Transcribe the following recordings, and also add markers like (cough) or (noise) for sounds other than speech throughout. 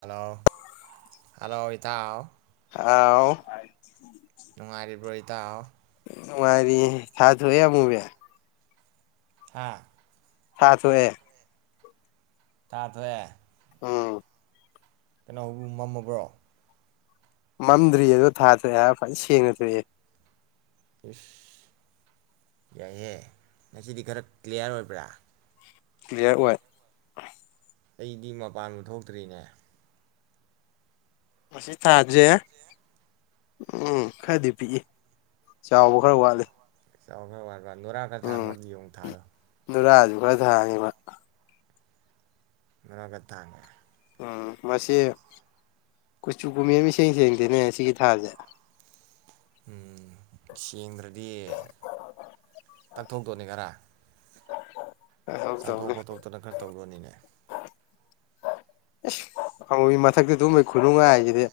Hello hello ꯏꯇꯥꯎ ꯍꯥꯎ ꯅꯨꯡꯉꯥꯏꯔꯤꯕ꯭ꯔꯣ ꯏꯇꯥꯎ ꯅꯨꯪꯉꯥꯏꯔꯤꯌꯦ ꯊꯥ ꯊꯣꯛꯑꯦ ꯑꯃꯨꯕꯤ ꯍꯥꯥ ꯊꯥ ꯊꯣꯛꯑꯦ ꯊꯥ ꯊꯣꯛꯑꯦ ꯎꯝ ꯀꯩꯅꯣ ꯃꯝꯃꯕ꯭ꯔꯣ ꯃꯝꯗ꯭ꯔꯤ ꯑꯗꯣ ꯊꯥꯊꯣꯛꯑꯦ ꯐꯖ ꯁꯦꯡꯅ ꯊꯣꯛꯑꯦ ꯏꯁꯁ ꯌꯥꯏꯍꯦ ꯉꯁꯤꯗꯤ ꯈꯔ ꯀ꯭ꯂꯤꯌꯥꯔ ꯑꯣꯏꯕ꯭ꯔꯥ ꯀꯂꯤꯌꯥꯔ ꯑꯣꯏ ꯑꯩꯗꯤ ꯃꯄꯥꯟꯕꯨ ꯊꯣꯛꯇ꯭ꯔꯤꯅꯦ ꯃꯁꯤ ꯊꯥꯖꯤ ꯎꯝ ꯈꯔꯗꯤ ꯄꯤꯛꯏ ꯆꯥꯎꯕ ꯈꯔ ꯋꯥꯠꯂꯤ ꯆꯥꯎꯈ ꯅꯨꯔꯥꯛ ꯈ ꯎꯝ ꯊꯥꯡꯈ꯭ꯔꯗꯤ ꯌꯦꯡꯉꯨꯛ ꯊꯥꯗꯣ ꯅꯨꯔꯥꯁꯨ ꯈꯔ ꯊꯥꯡꯉꯦꯕ ꯅꯨꯔꯥ ꯈꯔ ꯊꯥꯡꯉꯦ ꯎꯝ ꯃꯁꯤ ꯀꯨꯆꯨ ꯀꯨꯃꯦꯜ ꯏꯁꯦꯡ ꯁꯦꯡꯗꯦꯅꯦ ꯑꯁꯤꯒꯤꯒꯤ ꯊꯥꯁꯦ ꯎꯝ ꯁꯦꯡꯗ꯭ꯔꯗꯤ ꯇꯛꯊꯣꯛꯇꯣꯅꯦ ꯈꯔ ꯇꯧ ꯆꯥꯊꯣꯛ ꯇꯧꯅꯦ ꯈꯣꯠꯇꯣꯛꯇꯅ ꯈꯔ ꯇꯧꯗꯣꯅꯤꯅꯦ ꯑꯦꯁ ꯐꯒꯤ ꯃꯊꯛꯇ ꯇꯨꯝꯕꯩ ꯈꯨꯅꯨꯡꯉꯥꯏ ꯍꯥꯏꯁꯤꯗꯤ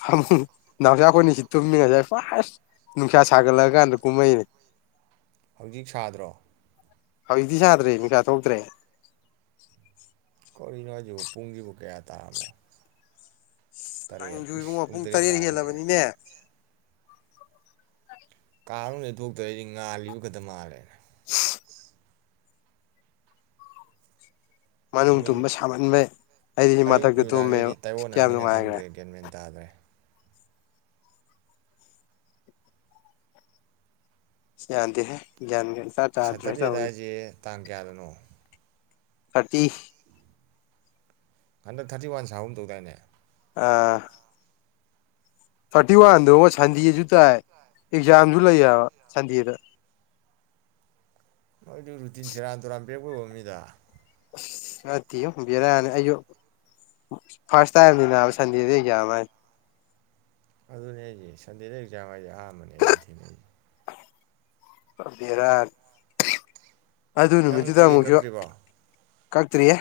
ꯐꯃꯨꯡ ꯅꯥꯎꯆꯥꯥ ꯑꯩꯈꯣꯏꯅꯤꯁꯤ ꯇꯨꯝꯃꯤ ꯉꯁꯥꯏ ꯐ ꯑꯁ ꯅꯨꯈ ꯁꯥꯒꯂꯒꯅꯤ ꯀꯨꯃꯩꯅꯦ ꯍꯧꯖꯤꯛ ꯁꯥꯗ꯭ꯔꯣ ꯍꯧꯖꯤꯛꯇꯤ ꯁꯥꯗ꯭ꯔꯦ ꯃꯤꯀꯥ ꯊꯣꯛꯇ꯭ꯔꯦ ꯀꯧꯔꯤꯅꯣ ꯍꯥꯏꯁꯤꯕꯨ ꯄꯨꯡꯁꯤꯕꯨ ꯀꯌꯥ ꯇꯥꯔꯝꯃꯣ ꯇꯔꯦꯠ ꯅꯪꯖꯨ ꯏꯁ ꯏꯕꯨꯡꯣ ꯄꯨꯡ ꯇꯔꯦꯠ ꯇꯥꯔꯝꯃꯦꯅꯦ ꯍꯦꯜꯂꯕꯅꯤꯅꯦ ꯀꯥ ꯃꯅꯨꯡꯗꯩ ꯊꯣꯛꯇ꯭ꯔꯦ ꯑꯩꯗꯤ ꯉꯥꯜꯂꯤꯕ ꯈꯛꯇ ꯃꯥꯜꯂꯦꯅ (inaudible) ꯃꯅꯨꯡ ꯅꯨꯃꯤꯠ ꯇꯨꯝꯕ ꯁꯥꯃꯟꯕꯩ ꯑꯩꯗꯤ ꯑꯌꯨꯛ ꯃꯊꯛꯇ ꯇꯨꯝꯃꯦꯕ ꯅꯨꯃꯤꯗꯥꯡꯈꯩꯗꯤ ꯀꯌꯥꯝ ꯇꯥꯏꯌꯣꯟꯅꯔꯃꯤꯅ ꯅꯨꯡꯉꯥꯏꯈ꯭ꯔꯦ ꯈꯪꯗ꯭ꯔꯦ ꯒ꯭ꯌꯥꯟ ꯃꯦꯟ ꯇꯥꯗ꯭ꯔꯦ ꯌꯥꯗꯦꯍꯦ ꯭ꯒ꯭ꯌꯥꯟꯒ ꯆꯥꯗ꯭ꯔꯦ ꯆꯥꯗ꯭ꯔꯦ ꯁꯦꯇꯔꯗꯦꯗ ꯇꯧꯔꯤꯁꯦ ꯍꯥꯏꯁꯦ ꯇꯥꯡ ꯀꯌꯥꯗꯅꯣ ꯊꯔꯇꯤ ꯍꯟꯗꯛ ꯊꯥꯔꯇꯤ ꯋꯥꯟ ꯁꯥꯒꯨꯝ ꯇꯧꯗꯥꯏꯅꯦ ꯑꯥ ꯊꯥꯔꯇꯤ ꯋꯥꯟꯗꯨꯕ ꯁꯟꯗꯦꯁꯨ ꯇꯥꯏ ꯑꯦꯛꯖꯥꯝꯁꯨ ꯂꯩꯌꯦꯕ ꯁꯟꯗꯦꯗ ꯃꯣꯏꯗꯨ ꯔꯨꯇꯤꯟ ꯁꯦꯔꯥꯟ ꯇꯨꯔꯥꯟ ꯄꯤꯔꯛꯄ ꯑꯣꯏꯔꯝꯅꯤꯗ ꯑꯁ ꯅꯠꯇꯦꯕꯨ ꯕꯦꯔꯥꯅꯤ ꯑꯌꯨꯛ ꯐꯥꯔꯁ ꯇꯥꯏꯝꯅꯤ ꯅꯥꯕ ꯁꯟꯗꯦꯗ ꯑꯦꯛꯖꯥꯝ ꯍꯥꯏ ꯑꯗꯨꯅꯦ ꯍꯥꯏꯖꯦ ꯁꯟꯗꯦꯗ ꯑꯦꯛꯖꯥꯝ ꯍꯥꯏꯁꯦ ꯑꯍꯥꯟꯕꯅꯦ ꯑꯩꯁꯨ ꯊꯦꯡꯅꯩꯁꯦ ꯕꯦꯔꯥꯅꯤ ꯑꯗꯨ ꯅꯪ ꯅꯨꯃꯤꯠꯇꯨꯗ ꯇꯤꯀꯦꯠ ꯑꯃꯨꯛꯁꯨ ꯀꯛꯇ꯭ꯔꯤꯕꯣ ꯀꯥꯛꯇ꯭ꯔꯤꯌꯦ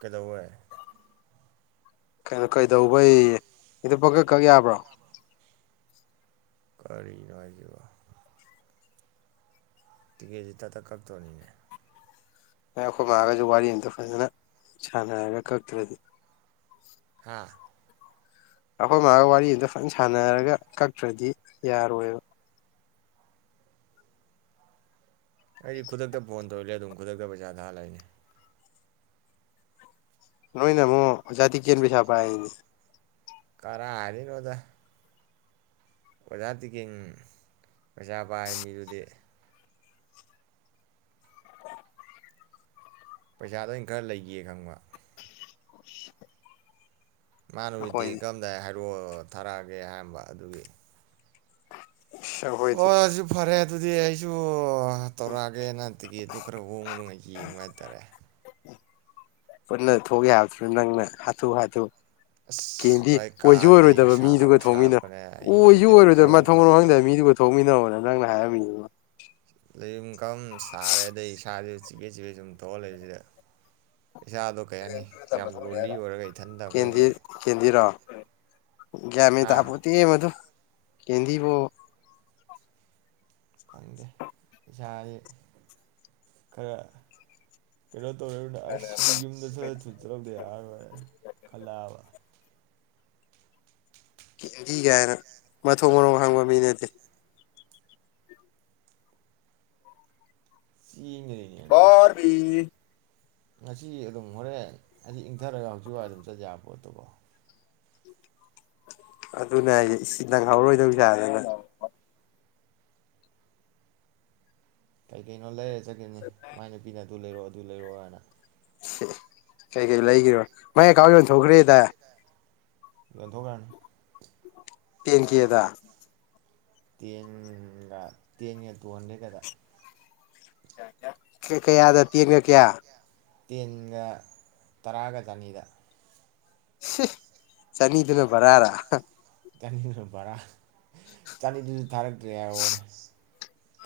ꯀꯩꯗꯧꯕꯩ ꯀꯩꯅꯣ ꯀꯩꯗꯧꯕꯩ ꯌꯦ ꯍꯦꯛꯇ ꯄꯪꯀꯛ ꯀꯛ ꯌꯥꯕ꯭ꯔꯣ ꯀꯔꯤꯅꯣ ꯍꯥꯏꯖꯤꯕꯣ ꯇꯤꯀꯦꯠꯁꯤ ꯊꯛ ꯇꯛ ꯀꯛꯇꯣꯅꯤꯅꯦ ꯑꯩꯈꯣꯏ ꯃꯥꯑꯒꯁꯨ ꯋꯥꯔꯤ ꯑꯝꯇ ꯐꯖꯅ ꯁꯥꯟꯅꯔꯒ ꯀꯛꯇ꯭ꯔꯗꯤ ꯍꯥꯥ ꯑꯩꯈꯣꯏ ꯃꯥꯒ ꯋꯥꯔꯤ ꯑꯗ ꯐꯖꯅ ꯁꯥꯟꯅꯔꯒ ꯀꯛꯇ꯭ꯔꯗꯤ ꯌꯥꯔꯣꯏꯕ ꯑꯩꯗꯤ ꯈꯨꯗꯛꯇ ꯐꯣꯟ ꯇꯧꯔꯤꯂꯦ ꯑꯗꯨꯝ ꯈꯨꯗꯛꯇ ꯄꯩꯁꯥ ꯊꯥꯍꯜꯂꯛꯏꯅꯦ ꯅꯣꯏꯅ ꯑꯃꯨꯛ (unintelligible) ꯄꯩꯁꯥ ꯄꯥꯏꯅ ꯀꯔꯥꯏꯗꯩꯅꯣꯗ ꯑꯣꯖꯥ ꯇꯤꯀꯦꯟ ꯄꯩꯁꯥ ꯄꯥꯏ ꯃꯤꯗꯨꯗꯤ ꯄꯩꯁꯥꯗꯣ ꯑꯩꯅ ꯈꯔ ꯂꯩꯒꯤ ꯈꯪꯕ꯫ (inaudible) ꯃꯥꯅ ꯇꯤꯀꯦꯠ ꯑꯩꯈꯣꯏꯗꯤ ꯀꯛꯑꯝꯗꯥꯏ ꯍꯥꯏꯕ꯫ ꯔꯣ ꯊꯥꯔꯛꯑꯒꯦ ꯍꯥꯏꯔꯝꯕ ꯑꯗꯨꯒꯤ ꯑꯁ ꯍꯣ ꯑꯩꯈꯣꯏꯗꯤ ꯑꯥꯖꯨ ꯐꯔꯦ ꯗꯨꯗꯤ ꯑꯩꯁꯨ ꯑ ꯇꯧꯔꯛꯑꯒꯦ ꯅ ꯈꯤꯀꯦꯠꯗꯨ ꯈꯔ ꯍꯣꯡꯕ ꯅꯨꯡꯉꯥꯏ ꯌꯦꯡꯕ ꯍꯥꯏꯇꯥꯔꯦ ꯄꯨꯟꯅ ꯊꯣꯛ ꯌꯥꯕꯗꯨ ꯅꯪꯅ ꯍꯥꯊꯨ ꯍꯥꯊꯨ ꯑꯁ ꯀꯦꯟꯗꯤ ꯚꯥꯏ ꯑꯣꯏꯖꯨ ꯀꯥ ꯂꯩ ꯑꯣꯏꯔꯣꯏꯗꯕ ꯃꯤꯗꯨꯒ ꯁꯥꯕ ꯊꯣꯡꯃꯤꯟꯅ ꯁꯥꯔꯛꯄꯅꯦ ꯑꯩ ꯑꯣꯏꯖꯨ ꯂꯩꯐꯝ ꯑꯣꯏꯔꯣꯏꯗꯕ ꯆꯥꯐꯝ ꯃꯊꯣꯡ ꯃꯔꯝ ꯈꯪꯗ꯭ꯔꯕ ꯈꯪꯗꯅ ꯃꯤꯗꯨꯒ ꯊꯣꯡꯃꯤꯟꯅꯧꯋꯣ ꯅ ꯅꯪꯅ ꯍꯥꯏ ꯃꯤ (unintelligible) ꯂꯩꯎꯨꯡ ꯀꯝ ꯁꯥꯔꯦꯗ ꯏꯁꯥꯖꯦ ꯆꯤꯕꯦ ꯆꯤꯕꯦ ꯁꯨꯝ ꯊꯧꯔ ꯂꯩꯕꯖꯤꯗ ꯏꯁꯥꯗꯣ ꯀꯩ ꯍꯥꯏꯅꯤ ꯌꯥꯝ ꯂꯣꯜꯂꯤ ꯑꯣꯏꯔꯒ ꯏꯊꯟꯇ ꯀꯦꯟꯗꯤ ꯑꯈꯣꯏꯒꯤ ꯀꯦꯟꯗꯤꯔꯣ ꯒ꯭ꯌꯥꯟ ꯃꯦꯟ ꯍꯥ ꯇꯥꯄꯣꯠꯇꯦ ꯃꯗꯨ ꯀꯦꯟꯗꯤꯕꯨ ꯀꯪꯗꯦ ꯎ ꯌꯥꯌꯦ ꯈꯔ ꯀꯩꯅꯣ ꯇꯧꯔꯅ ꯑꯁ ꯁꯤꯗꯤ ꯌꯨꯝꯗ ꯁꯔ ꯊꯨ ꯆꯠꯔꯧꯗ ꯌꯥꯔꯣꯏ ꯈꯜꯂꯥꯕ ꯀꯦꯟꯗꯤ ꯒꯥꯏꯅ ꯃꯊꯣꯡ ꯃꯔꯣꯝ ꯍꯪꯕ ꯃꯤ ꯅꯠꯇꯦ (unintelligible) ꯉꯁꯤ ꯑꯗꯨꯝ ꯍꯣꯔꯦꯟ ꯑꯁꯤ ꯏꯪꯗꯔꯒ ꯍꯧꯖꯤꯛ ꯋꯥꯥꯏ ꯑꯗꯨꯝ ꯆꯠꯌ ꯄꯣꯠꯇꯨꯕꯣ ꯑꯗꯨꯅꯦ ꯍꯥꯏꯖꯦ ꯏꯁ ꯅꯪꯍꯥꯎꯔꯣꯏꯗꯧ ꯁꯥꯗꯅ ꯀꯩ ꯀꯩꯅꯣ ꯂꯩꯔ ꯆꯠꯀꯤꯝꯅꯤ ꯃꯥꯏ ꯅꯨꯄꯤꯅ ꯗꯨ ꯂꯩꯔꯣꯑꯣ ꯑꯗꯨ ꯂꯩꯔꯣꯑꯣ ꯅ ꯍ ꯀꯩ ꯀꯩ ꯂꯩꯒꯔꯤꯕ ꯃꯥꯏ ꯑꯦꯀꯥꯎ ꯌꯣꯟꯊꯣꯒꯔꯦ ꯗ ꯌꯣꯟꯊꯣꯒꯔꯅ ꯇꯦꯟ ꯀꯦ ꯗ ꯇꯦꯟꯒ ꯇꯦꯟꯒ ꯇꯣꯍꯟꯗꯔꯦ ꯀꯗ ꯌꯥ ꯌꯥ ꯀ ꯀꯩꯌꯥꯗ ꯇꯦꯟꯒ ꯀꯌꯥ ꯇꯦꯟꯒ ꯇꯔꯥꯒ ꯆꯅꯤꯗ ꯍ ꯆꯅꯤꯗꯨꯅ ꯐꯔꯔꯥ ꯑꯍ ꯌꯥꯅꯤꯗꯨꯅ ꯕꯔꯥ ꯆꯅꯤꯗꯨꯖꯨ ꯊꯥꯔꯛꯇ꯭ꯔꯦ ꯍꯥꯏꯍꯧꯕꯅꯦ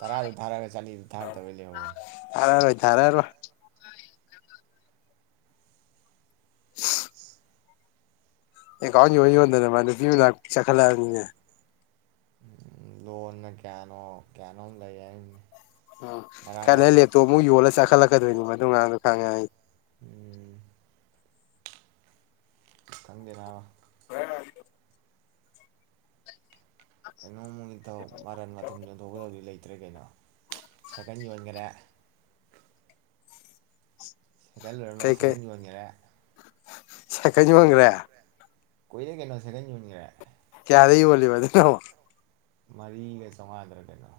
ꯇꯔꯥꯗꯨ ꯊꯥꯔꯛꯑꯒ ꯆꯅꯤꯗꯨ ꯊꯥꯔꯛꯇꯕꯩ ꯂꯩꯍꯧꯕꯅꯦ꯫ ꯊꯥꯔꯣꯏ ꯊꯥꯔꯣꯏ (unintelligible) ꯀꯥꯎ ꯑꯣꯏ ꯋꯥꯗ ꯃꯥ ꯄ ꯂ ꯆ ꯈꯜꯂ ꯎꯝ ꯂꯣꯟꯣꯟꯅ ꯀꯌꯥꯅꯣ ꯀꯌꯥꯅ ꯍ ꯌꯥꯏ ꯀꯥꯏꯅ ꯂꯩꯦ ꯇꯣ ꯌ ꯋꯥꯂ ꯆ ꯂ ꯆꯛꯀꯗꯣꯏꯅꯤ ꯃꯗꯨ ꯉꯥꯡꯗꯣ ꯈꯥꯡꯉꯦ ꯍꯥꯏꯗꯤ ꯎꯝ ꯊꯪꯗꯦ ꯅꯥꯕ ꯀꯩꯅꯣꯃꯨꯒꯤ ꯃꯔꯟ ꯃꯊꯨꯝ ꯌꯣꯟꯊꯣꯛꯀꯗꯕꯗꯤ ꯂꯩꯇꯦ ꯅꯠꯇ꯭ꯔꯦ ꯀꯩꯅꯣ ꯁꯀꯟ ꯌꯣꯟꯈꯔꯦ ꯁꯤꯦꯜ ꯋꯥꯔꯃ ꯁꯤꯔꯖ ꯋꯥꯉꯔꯦ ꯆꯀꯅꯤ ꯃꯪ꯭ꯔꯥ ꯀꯣꯏꯂ ꯀꯟꯅꯣ ꯁꯤꯔꯖꯅꯤꯒ꯭ꯔ ꯀꯔꯤ ꯏ ꯋꯥꯔꯤꯣꯜꯂꯤꯕꯗꯨ ꯃꯔꯤꯒꯩ ꯆꯃꯥꯗ꯭ꯔ ꯀꯦꯩꯅꯣ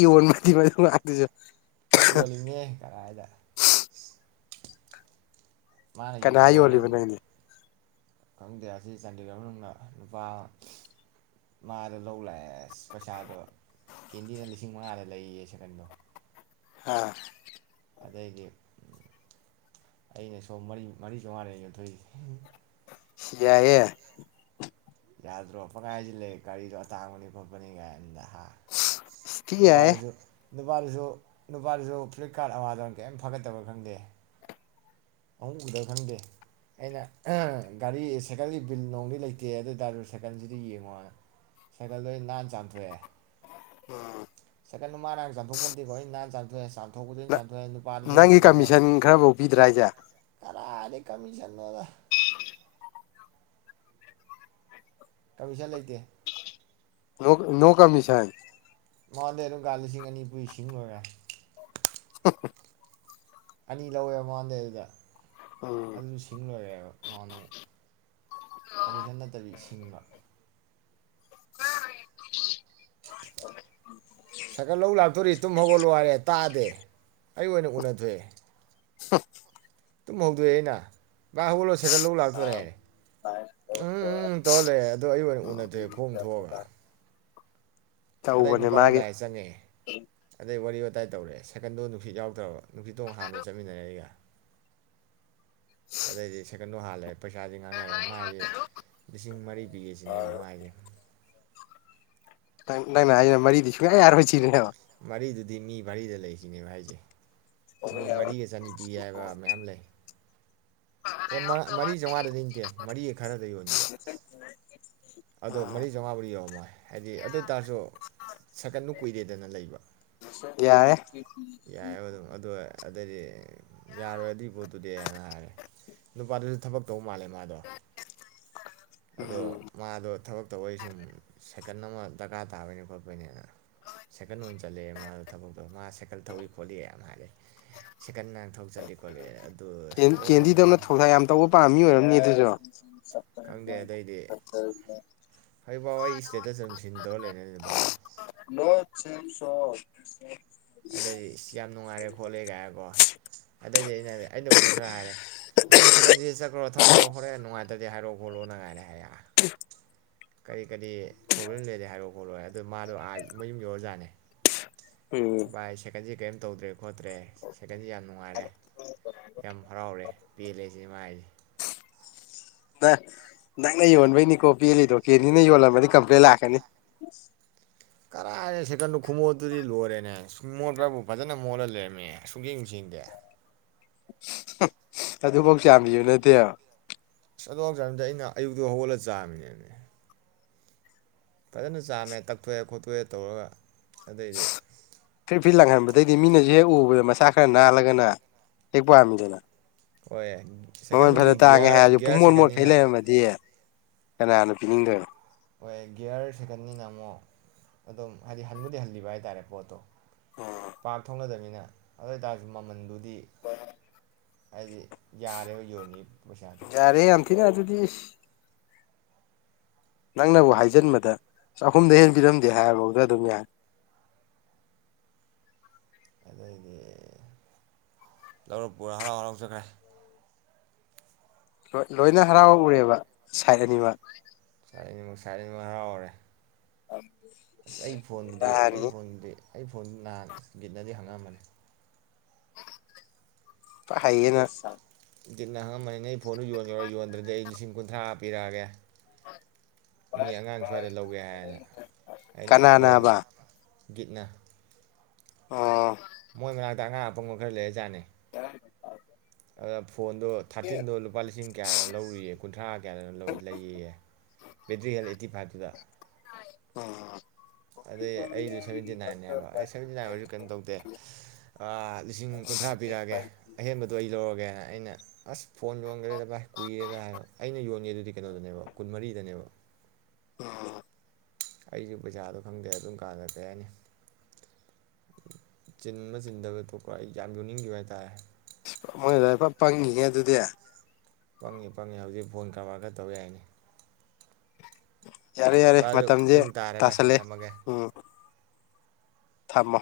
ꯌ ꯋꯥꯟ ꯃꯥꯗꯤ ꯃꯥ ꯃꯥꯇꯁ ꯑꯩꯅ ꯌꯣꯜꯂꯤꯅꯦ ꯀꯔꯥꯏꯗ ꯃꯥꯅ ꯀꯅꯥ ꯌꯣꯜꯂꯤꯕ ꯌꯣꯟꯊꯣꯛꯑꯅꯤ ꯅꯪꯅꯦ ꯈꯪꯗꯦ ꯑꯁꯤ ꯆꯥꯟꯗꯤꯒ꯭ꯔ ꯃꯅꯨꯡꯗ ꯅꯨꯄꯥ ꯃꯥꯗ ꯂꯧ ꯂꯥꯛꯑꯦ ꯑꯁ ꯄꯩꯁꯥꯗꯣ ꯀꯦꯟꯗꯤꯅ ꯂꯤꯁꯤꯡ ꯃꯉꯥꯗ ꯂꯩꯌꯦ ꯁꯀꯟꯗꯣ ꯍꯥꯥ ꯑꯗꯩꯗꯤ ꯑꯩꯅ ꯁꯣꯝ ꯃꯔꯤ ꯃꯔꯤ ꯆꯝꯃꯉꯥ ꯂꯩꯦ ꯌꯣꯟꯊꯣꯛꯏ ꯁꯤ ꯌꯥꯏꯌꯦꯦ ꯌꯥꯗ꯭ꯔꯣ ꯄꯉꯥꯏꯁꯤ ꯂꯩ ꯀꯔꯤꯗꯣ ꯑꯇꯥꯡꯕꯅꯤ ꯈꯣꯠꯄꯅꯤ ꯀꯥꯏꯝꯗ ꯊꯤ ꯌꯥꯏꯌꯦ ꯅꯨꯄꯥꯔꯁꯨ ꯅꯨꯄꯥꯗꯨꯁꯨ ꯅꯨꯄꯥꯗꯨꯁꯨ ꯐ꯭ꯂꯤꯞꯀꯥꯔꯠ ꯑꯃꯋꯥꯗ ꯀꯩꯝ ꯐꯒꯠꯇꯕ ꯈꯪꯗꯦ ꯑꯍꯨꯝꯗ ꯈꯪꯗꯦ ꯑꯩꯅ ꯒꯥꯔꯤ ꯁꯥꯏꯀꯜꯒꯤ ꯕꯤꯜ ꯅꯣꯡꯗꯤ ꯂꯩꯇꯦ ꯑꯗꯨ ꯇꯗꯔ ꯁꯥꯏꯀꯜꯁꯤꯗꯤ ꯌꯦꯡꯉꯣ ꯁꯥꯏꯀꯜꯗꯣ ꯅꯥꯟꯅ ꯆꯥꯝꯊꯣꯛꯑꯦ ꯎꯝ ꯁꯀꯩꯅꯅ ꯃꯥꯅ ꯆꯥꯊꯣꯛꯄꯗꯦꯀꯣ ꯑꯩ ꯅꯥꯟ ꯆꯥꯊꯣꯛꯑꯦ ꯅꯪꯒꯤ ꯀꯃꯤꯁꯟ ꯈꯔꯐꯥꯎ ꯄꯤꯗ꯭ꯔꯥ ꯍꯥꯏꯁꯦ ꯈꯥꯔꯦ ꯀꯃꯤꯁꯅꯣꯗ ꯀꯔꯤꯁꯠ ꯂꯩꯇꯦ ꯅ ꯅꯣ ꯀꯃꯤꯁꯟ ꯃꯉꯣꯟꯗꯩ ꯑꯗꯨꯝ ꯀ ꯂꯤꯁꯤꯡ ꯑꯅꯤ ꯄꯨꯨꯁꯤꯡ ꯂꯣꯏꯔꯦ (inaudible) ꯑꯅꯤ ꯂꯧꯋꯦꯕ ꯃꯥꯟꯗꯩ ꯑꯗꯨꯗ ꯎꯝ ꯑꯗꯨ ꯁꯤꯡ ꯂꯣꯏꯔꯦꯕ ꯃꯅ ꯀꯃꯤꯁꯟ ꯅꯠꯇꯕꯤ ꯁꯤꯡꯅ ꯁꯒ ꯂꯧ ꯂꯥꯛꯇꯧꯔꯤ ꯇꯨꯝ ꯍꯧꯒꯠꯂꯣ ꯍꯥꯏꯔꯦ ꯇꯥꯗꯦ ꯑꯩ ꯑꯗꯨꯝ ꯎꯅꯊꯣꯛ ꯑꯦ (inaudible) ꯇꯨꯝ ꯍꯧꯗꯣꯛꯑꯦ ꯑꯩꯅ ꯃꯥ ꯍꯧꯒꯠꯂꯣꯁ ꯁꯥꯏꯀꯠ ꯂꯧ ꯂꯥꯛꯇꯣꯔꯦ ꯍꯥꯏꯔꯦ ꯎꯝ ꯎꯝ ꯇꯧꯂꯩꯔꯦ ꯑꯗꯣ ꯑꯩ ꯑꯣꯏꯅ ꯎꯅꯊꯣꯛꯑꯦ ꯈꯣꯡ ꯊꯣꯛꯑꯒ ꯑꯗꯩ ꯇꯧꯕꯅꯦ ꯅꯨꯄꯥꯗꯣ ꯃꯥꯒꯤ ꯂꯥꯏ ꯆꯪꯉꯦ ꯑꯗꯩ ꯋꯥꯔꯤ ꯋꯥꯇꯥꯏ ꯇꯧꯔꯦ ꯁꯀꯟꯗꯣ ꯅꯨꯡꯁꯤꯠ ꯌꯥꯎꯗ꯭ꯔꯕ ꯅꯨꯡꯁꯤꯠꯇꯣ ꯍꯥꯟꯕ ꯆꯠꯃꯤꯟꯅꯔꯦ ꯑꯩꯒ ꯑꯗꯩꯗꯤ ꯁꯥꯏꯀꯟꯗꯣ ꯍꯜꯂꯦ ꯄꯩꯁꯥꯗꯤ ꯉꯥꯡꯅꯔꯦ ꯃꯥꯁꯦ ꯂꯤꯁꯤꯡ ꯃꯔꯤ ꯄꯤꯒꯦꯁꯤꯅꯦꯕ ꯃꯥ ꯍꯥꯏꯁꯦ ꯅꯪꯅ ꯑꯩ ꯃꯔꯤꯗꯤ ꯁꯨꯡꯌꯥ ꯌꯥꯔꯣꯏ ꯁꯤꯅꯦꯕ ꯃꯔꯤꯗꯨꯗꯤ ꯃꯤ ꯚꯔꯤꯗ ꯂꯩꯁꯤꯅꯦꯕ ꯍꯥꯏꯁꯦ ꯃꯤ ꯃꯔꯤꯒ ꯆꯅꯤꯄꯤꯒꯦ ꯍꯥꯏꯕꯥ ꯃꯌꯥꯝ ꯂꯩ ꯑꯦ ꯃꯔꯤ ꯆꯥꯝꯃꯉꯥꯗꯗꯤ ꯅꯇꯦ ꯃꯔꯤꯒ ꯈꯔꯗ ꯌꯣꯟꯈꯤꯕ ꯑꯗꯣ ꯃꯔꯤ ꯆꯥꯝꯃꯉꯥꯕꯨꯗꯤ ꯌꯧꯔꯝꯃꯣꯏ ꯍꯥꯏꯗꯤ ꯑꯗꯨ ꯑꯣꯏ ꯇꯔꯁꯨ ꯁꯀꯟꯗꯨ ꯀꯨꯏꯔꯦꯗꯅ ꯂꯩꯕ ꯌꯥꯔꯦ ꯌꯥꯏꯑꯕ ꯑꯗꯨꯝ ꯑꯗꯨ ꯑꯗꯩꯗꯤ ꯌꯥꯔꯣꯏ ꯑꯗꯨꯏ ꯄꯣꯠꯇꯨꯗꯤ ꯍꯥꯏꯅ ꯍꯥꯏꯔꯦ ꯅꯨꯄꯥꯗꯨꯁꯨ ꯊꯕꯛ ꯇꯧꯕ ꯃꯥꯜꯂꯦ ꯃꯥꯗꯣ ꯑꯗꯣ ꯎꯝ ꯃꯥꯗꯣ ꯊꯕꯛ ꯇꯧꯕ ꯑꯩ ꯁꯨꯝ ꯁꯦꯀꯟ ꯑꯃ ꯗꯔꯀꯥꯔ ꯇꯥꯕꯣꯏꯅꯦ ꯈꯣꯠꯄꯩꯅꯦꯅ ꯁꯦꯀꯟ ꯑꯣꯏꯅ ꯆꯠꯂꯛꯑꯦ ꯃꯥꯗꯣ ꯊꯕꯛꯇꯣ ꯃꯥ ꯁꯦꯀꯟ ꯁꯀꯜ ꯊꯧꯋꯏ ꯈꯣꯠꯂꯤ ꯌꯥꯝ ꯍꯥꯂꯦ ꯁꯦꯀꯟ ꯅꯥꯥꯡ ꯊꯧ ꯆꯠꯂꯤ ꯈꯣꯠꯂꯤ ꯑꯗꯨ ꯑꯣ ꯀꯦꯟꯗꯤꯗꯧꯅ ꯊꯧꯗꯥ ꯌꯥꯝ ꯇꯧꯕ ꯄꯥꯝꯃꯤ ꯑꯣꯏꯔꯝꯅꯤ ꯑꯗꯨꯁꯨ ꯈꯪꯗꯦ ꯑꯗꯩꯗꯤ ꯍꯧꯖꯤꯐꯥꯎ ꯑꯩ ꯏꯁꯇꯦꯠꯇ ꯆꯝ ꯁꯤꯟ ꯇꯧꯔ ꯂꯩꯅꯦ ꯅꯨꯕꯥꯅ ꯑꯗꯩꯗꯤ ꯏꯁ ꯌꯥꯝ ꯅꯨꯡꯉꯥꯏꯔꯦ ꯈꯣꯠꯂꯦ ꯀꯥꯏꯔꯀꯣ ꯑꯗꯩꯗꯤ ꯑꯩꯅ ꯑꯩꯅꯕꯨꯗꯤ ꯈꯔ ꯍꯥꯏꯔꯦ ꯅꯪ ꯁꯦꯀꯟꯁꯤꯗ ꯆꯠꯈ꯭ꯔꯣ ꯊꯧꯈ꯭ꯔꯣ ꯍꯣꯔꯦꯟ ꯅꯨꯡꯉꯥꯏꯇꯗꯤ ꯍꯥꯏꯔꯛꯑꯣ ꯈꯣꯠꯂꯣ ꯅꯉꯥꯏꯔꯦ ꯍꯥꯏꯔꯛ ꯀꯔꯤ ꯀꯔꯤ ꯄ꯭ꯔꯣꯕ꯭ꯂꯦꯝ ꯂꯩꯔꯗꯤ ꯍꯥꯏꯔꯣ ꯈꯣꯠꯂꯣ ꯑꯗꯨ ꯃꯥꯗꯣꯥ ꯃꯌꯨꯝ ꯌꯧꯔ ꯖꯥꯠꯅꯦ ꯎꯝ ꯚꯥꯏ ꯁꯥꯏꯀꯟꯁꯦ ꯀꯔꯤꯝ ꯇꯧꯗ꯭ꯔꯦ ꯈꯣꯠꯇ꯭ꯔꯦ ꯁꯥꯏꯀꯟꯁ ꯌꯥꯝ ꯅꯨꯡꯉꯥꯏꯔꯦ ꯌꯥꯝ ꯍꯔꯥꯎꯔꯦ ꯄꯦꯜꯂꯦ ꯁꯤꯅꯦ ꯃꯥ ꯍꯥꯏꯁꯦ ꯅ ꯅꯪꯅ ꯌꯣꯟꯕꯩꯅꯤꯀꯣ ꯄꯦꯜꯂꯤꯗꯣ ꯀꯦꯅꯤꯅ ꯌꯣꯜꯂꯝꯃꯅꯤ ꯀꯝꯄ꯭ꯂꯦꯟ ꯂꯥꯛꯀꯅꯤ ꯀꯔꯥꯏꯗ ꯁꯦꯀꯟꯗꯣ ꯈꯨꯃꯣꯠꯇꯨꯗꯤ ꯂꯣꯏꯔꯦꯅꯦ ꯁꯨꯡ ꯃꯣꯠꯄꯕꯨ ꯐꯖꯅ ꯃꯣꯠꯂ ꯂꯩꯔꯝꯃꯦ ꯁꯨꯡꯁꯦꯡ ꯁꯦꯡꯗꯦ ꯑꯗꯨꯐꯥꯎ ꯆꯌꯥꯝꯕꯤꯌꯨ ꯅꯠꯇꯦ ꯑꯗ ꯁꯪꯗꯦ ꯑꯩꯅ ꯑꯌꯨꯛꯇꯣ ꯍꯧꯒꯠꯂ ꯆꯥꯔꯃꯤꯅꯦꯃꯦ ꯐꯖꯅ ꯆꯥꯝꯃꯦ ꯇꯛꯊꯣꯛꯑꯦ ꯈꯣꯠꯇꯣꯛꯑꯦ ꯇꯧꯔꯒ ꯑꯗꯩꯗꯤ ꯐ꯭ꯔꯤꯠ ꯐꯔꯤꯠ ꯂꯪꯍꯟꯕꯗꯩꯗꯤ ꯃꯤꯅ ꯍꯦꯛ ꯎꯕꯗ ꯃꯁꯥ ꯈꯔ ꯅꯥꯜꯂꯒꯅ ꯍꯦꯛ ꯄꯥꯝꯃꯤꯗꯅ ꯍꯣꯏ ꯃꯃꯜ ꯐꯅ ꯁꯦꯀꯟꯗꯨꯕꯨꯗꯤ ꯇꯥꯡꯉꯦ ꯒꯤꯌꯥꯔ ꯍꯥꯏꯔꯁꯨ ꯄꯨꯡ ꯒꯤꯌꯥꯔ ꯃꯣꯟ ꯃꯣꯠꯈꯩ ꯁꯦꯀꯟꯅꯤꯅ ꯂꯩꯔꯝꯃꯗꯤ ꯀꯅꯥꯅꯥ ꯄꯤꯅꯤꯡꯗꯕ ꯍꯣꯏ ꯒꯤꯒꯌꯔ ꯁꯦꯀꯟꯅꯤꯅ ꯑꯃꯨꯛ ꯑꯗꯨꯝ ꯍꯥꯏꯗꯤ ꯍꯟꯕꯨꯗꯤ ꯍꯜꯂꯤꯕ ꯍꯥꯏꯇꯥꯔꯦ ꯄꯣꯠꯇꯣ ꯄꯥꯛ ꯊꯣꯡꯅꯗꯕꯥꯅꯤꯅ ꯑꯗꯨꯏ ꯇꯥꯔ꯭ꯁꯨ ꯃꯃꯜ ꯗꯨꯗ ꯗꯤ ꯍꯥꯏꯗꯤ ꯌꯥꯔꯦ ꯌꯣꯟꯒꯤ ꯄꯣꯠꯁ ꯌꯥꯔꯦ ꯌꯥꯝꯝ ꯊꯤ ꯅ ꯑꯗꯨꯗꯤ ꯏꯁ ꯅꯪꯅꯕꯨ ꯍꯥꯏꯖꯤꯟꯕꯗ ꯆꯍꯨꯝꯗꯑꯩ ꯍꯦꯟꯄꯤꯔꯝꯗꯦ ꯍꯥꯏꯔꯕꯧꯗ ꯑꯗꯨꯝ ꯌꯥꯏ ꯑꯗꯨꯏꯗꯤ ꯂꯧꯔ ꯄꯨꯔꯥ ꯍꯔꯥꯎ ꯍꯔꯥꯎ ꯆꯠꯈꯔꯦ ꯂꯣꯏꯅ ꯍꯔꯥꯎꯔꯨꯔꯦꯕꯥ ꯁꯖꯤꯟꯕ ꯑꯅꯤꯃꯛ ꯁꯥꯏꯠ ꯑꯅꯤꯃꯛ ꯍꯔꯥꯎꯔꯦ ꯑ ꯑꯁ ꯑꯩ ꯐꯣꯟꯗꯗꯤ ꯑꯩ ꯐꯣꯟꯗꯗꯤ ꯑꯩ ꯐꯣꯟ ꯅꯍꯥꯟꯒꯤꯠꯅꯗꯤ ꯍꯪꯉꯛꯑꯝꯕꯅꯤ ꯄꯌꯦ ꯅ ꯆ ꯒꯤꯅꯍ ꯃꯅꯦ ꯐꯣꯟꯅ ꯌꯣꯟꯉꯦꯔꯥ ꯌꯣꯟꯗ꯭ꯔꯗꯤ ꯑꯩ ꯂꯤꯁꯤꯡ ꯒꯟꯊꯥ ꯄꯤꯔꯑꯒꯦ ꯃꯤ ꯑꯉꯥꯡ ꯁ꯭ꯋꯥꯏꯗ ꯂꯧꯒꯦ ꯍꯥꯏꯅ ꯑꯩꯅ ꯀꯅꯥ ꯌꯣꯟ ꯅꯥꯕ ꯒꯤꯠꯅ ꯑꯣ ꯃꯣꯏ ꯃꯅꯥꯛꯇ ꯑꯉꯥꯡ ꯑꯄꯪꯕ ꯈꯔ ꯂꯩꯔꯖꯥꯠꯅꯤ ꯌꯥ ꯑꯞ ꯐꯣꯟꯗꯣ ꯊꯥꯔꯇꯤꯟꯗꯣ ꯂꯨꯄꯥ ꯂꯤꯁꯤꯡ ꯀꯌꯥꯗꯅꯣ ꯂꯧꯔꯔꯤꯌꯦ ꯀꯨꯟꯊ꯭ꯔꯥ ꯀꯌꯥꯗꯅ ꯂꯩꯌꯦꯌꯦ ꯕꯦꯇ꯭ꯔꯤ ꯍꯟ ꯑꯩꯠꯇꯤ ꯐꯥꯏꯚꯇꯨꯗ ꯑꯣ ꯑꯗꯨꯗꯩ ꯑꯩꯗꯨ ꯁꯚꯦꯟꯇꯤ ꯅꯥꯏꯟꯅꯟꯅꯦꯕ ꯑꯩ ꯁꯚꯦꯟꯇꯤ ꯅꯥꯏꯟ ꯑꯣꯏꯁꯨ ꯀꯩꯅꯣ ꯇꯧꯗꯦ ꯂꯤꯁꯤꯡ ꯀꯨꯟꯊ꯭ꯔꯥ ꯄꯤꯔꯛꯑꯒꯦ ꯑꯍꯦꯟꯕꯗꯣ ꯑꯩ ꯂꯧꯔꯒꯦꯅ ꯑꯩꯅ ꯑꯁ ꯐꯣꯟ ꯌꯣꯟꯒ꯭ꯔꯦꯗ ꯚꯥꯏ ꯀꯨꯏꯔꯦꯅ ꯍꯥꯏꯕ ꯑꯩꯅ ꯌꯣꯟꯒꯦ ꯑꯗꯨꯗꯤ ꯀꯩꯅꯣꯗꯅꯦꯕ ꯀꯨꯟꯃꯔꯤꯗꯅꯦꯕ ꯑꯣ ꯑꯩꯁꯨ ꯄꯩꯁꯥꯗꯣ ꯈꯪꯗꯦ ꯑꯗꯨꯝ ꯀꯥꯟꯗ ꯀꯩ ꯍꯥꯏꯅꯤ ꯆꯤꯟꯕ ꯆꯤꯟꯗꯕ ꯇ‌ꯣꯛꯈꯔ ꯑꯩ ꯌꯥꯝ ꯌꯣꯟꯅꯤꯡꯈꯤꯕ ꯍꯥꯏꯇꯥꯔꯦ (inaudible) ꯄ ꯄꯪꯉꯤꯅꯦ ꯑꯗꯨꯗꯤ ꯄꯪꯉꯤ ꯄꯪꯉꯤ ꯍꯧꯖꯤꯛ ꯐꯣꯟ ꯀꯔꯕꯔ ꯈꯔ ꯇꯧ ꯌꯥꯏꯅꯤ ꯌꯥꯔꯦ ꯌꯥꯔꯦ ꯚꯥꯏ ꯑꯗꯨ ꯃꯇꯝꯁꯦ ꯄꯨꯡ ꯇꯥꯔꯦ ꯚꯥꯏ ꯇꯥꯁꯜꯂꯦ ꯊꯝꯃꯒꯦ ꯎꯝ ꯊꯝꯃꯣ